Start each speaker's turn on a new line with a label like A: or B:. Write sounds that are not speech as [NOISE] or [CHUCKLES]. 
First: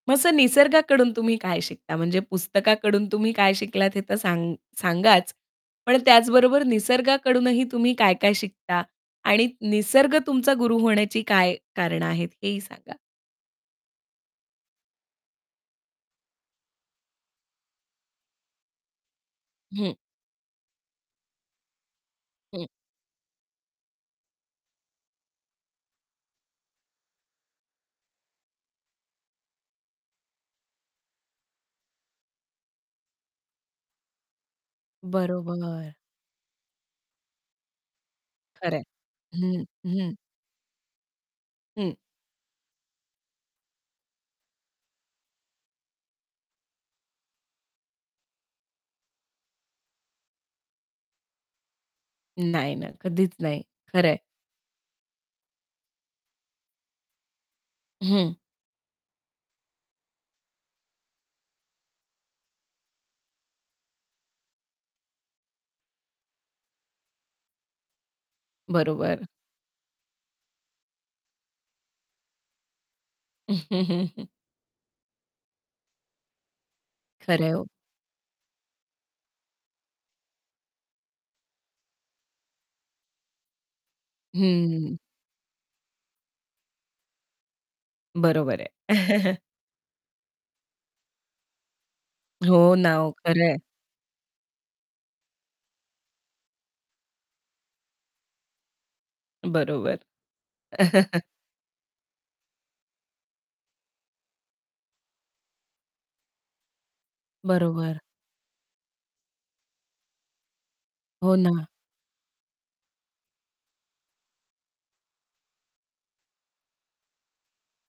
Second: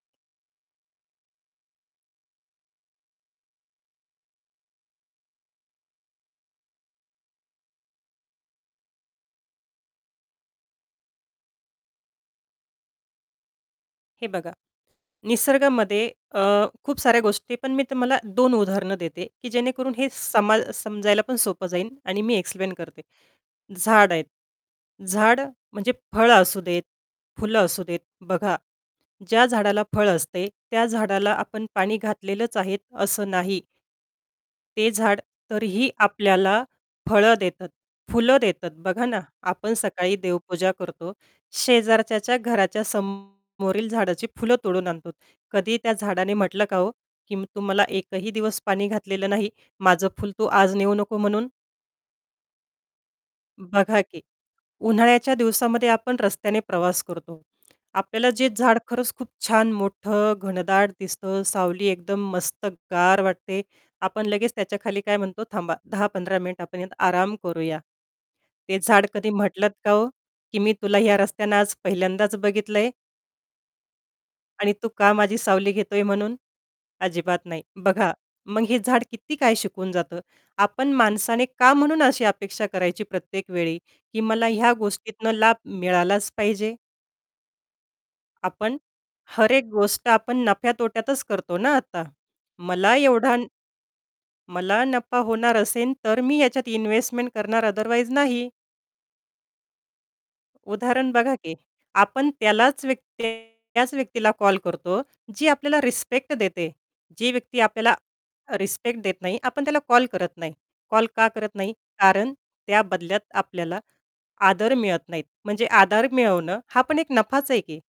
A: मग असं निसर्गाकडून तुम्ही काय शिकता, म्हणजे पुस्तकाकडून तुम्ही काय शिकलात हे तर सा सांगाच, पण त्याचबरोबर निसर्गाकडूनही तुम्ही काय-काय शिकता आणि निसर्ग तुमचा गुरु होण्याची काय कारणे आहेत हेही सांगा.
B: हे बघा. निसर्गामध्ये अ, खूप साऱ्या गोष्टी, पण मी तुम्हाला 2 उदाहरणं देते, की
A: हं.
B: जेणेकरून हे सम समजायला पण सोपं जाईल आणि मी
A: हं.
B: एक्सप्लेन करते. झाड आहेत. झाड म्हणजे फळं असू देत. फुलं असू देत. बघा. ज्या झाडाला फळं असते, त्या झाडाला आपण पाणी घातलेलंच आहे असं नाही. ते झाड तरीही
A: बरोबर.
B: आपल्याला फळं देतात, फुलं देतात.
A: खरं आहे.
B: बघा ना
A: हं,
B: आपण
A: हं.
B: सकाळी देवपूजा करतो,
A: हं.
B: शेजारच्याच्या घराच्या समोरील झाडाची फुलं तोडून आणतो. कधीही त्या झाडाने म्हटलं का हो, की "तु मला एकही दिवस पाणी घातलेलं नाही. माझं फुल तू आज नेऊ नको" म्हणून.
A: नाही, नाही, कधीच नाही.
B: बघा
A: खरं आहे.
B: की. उन्हाळ्याच्या दिवसामध्ये आपण रस्त्याने प्रवास करतो. आपल्याला
A: हं.
B: जे झाड खरंच खूप छान मोठं, घनदाट दिसतं, सावली एकदम मस्त गार वाटते. आपण लगेच त्याच्याखाली काय म्हणतो थांबा. 10-15 मिनिटं आपण यात आराम करूया. ते झाड
A: बरोबर.
B: कधी म्हटलंत का, ओ, की "मी तुला ह्या रस्त्यानं आज पहिल्यांदाच बघितलंय"
A: [CHUCKLES]
B: "आणि तू का माझी सावली घेतोय" म्हणून? अजिबात
A: खरं आहे
B: नाही.
A: हो.
B: बघा. मग हे झाड किती काय शिकून जातं. आपण माणसाने का म्हणून अशी अपेक्षा करायची प्रत्येक वेळी, की मला ह्या
A: हं.
B: गोष्टीतनं लाभ मिळालाच पाहिजे.
A: बरोबर आहे.
B: आपण
A: [CHUCKLES]
B: हर एक गोष्ट आपण नफ्या-तोट्यातच करतो ना आता.
A: हो ना
B: मला
A: हो.
B: एवढा
A: खरं आहे.
B: मला नफा होणार असेल, तर मी याच्यात इन्व्हेस्टमेंट करणार. ओथरवाईज नाही.
A: बरोबर.
B: उदाहरण
A: [CHUCKLES]
B: बघा, की आपण त्यालाच व्यक्ती त्याच व्यक्तीला कॉल करतो. जी आपल्याला रिस्पेक्ट देते. जी व्यक्ती आपल्याला
A: बरोबर.
B: रिस्पेक्ट देत नाही. आपण त्याला कॉल करत नाही. कॉल का
A: हो
B: करत
A: ना.
B: नाही? कारण त्या बदल्यात आपल्याला आदर मिळत नाही. म्हणजे आदर मिळवणं हा पण एक नफाच आहे की.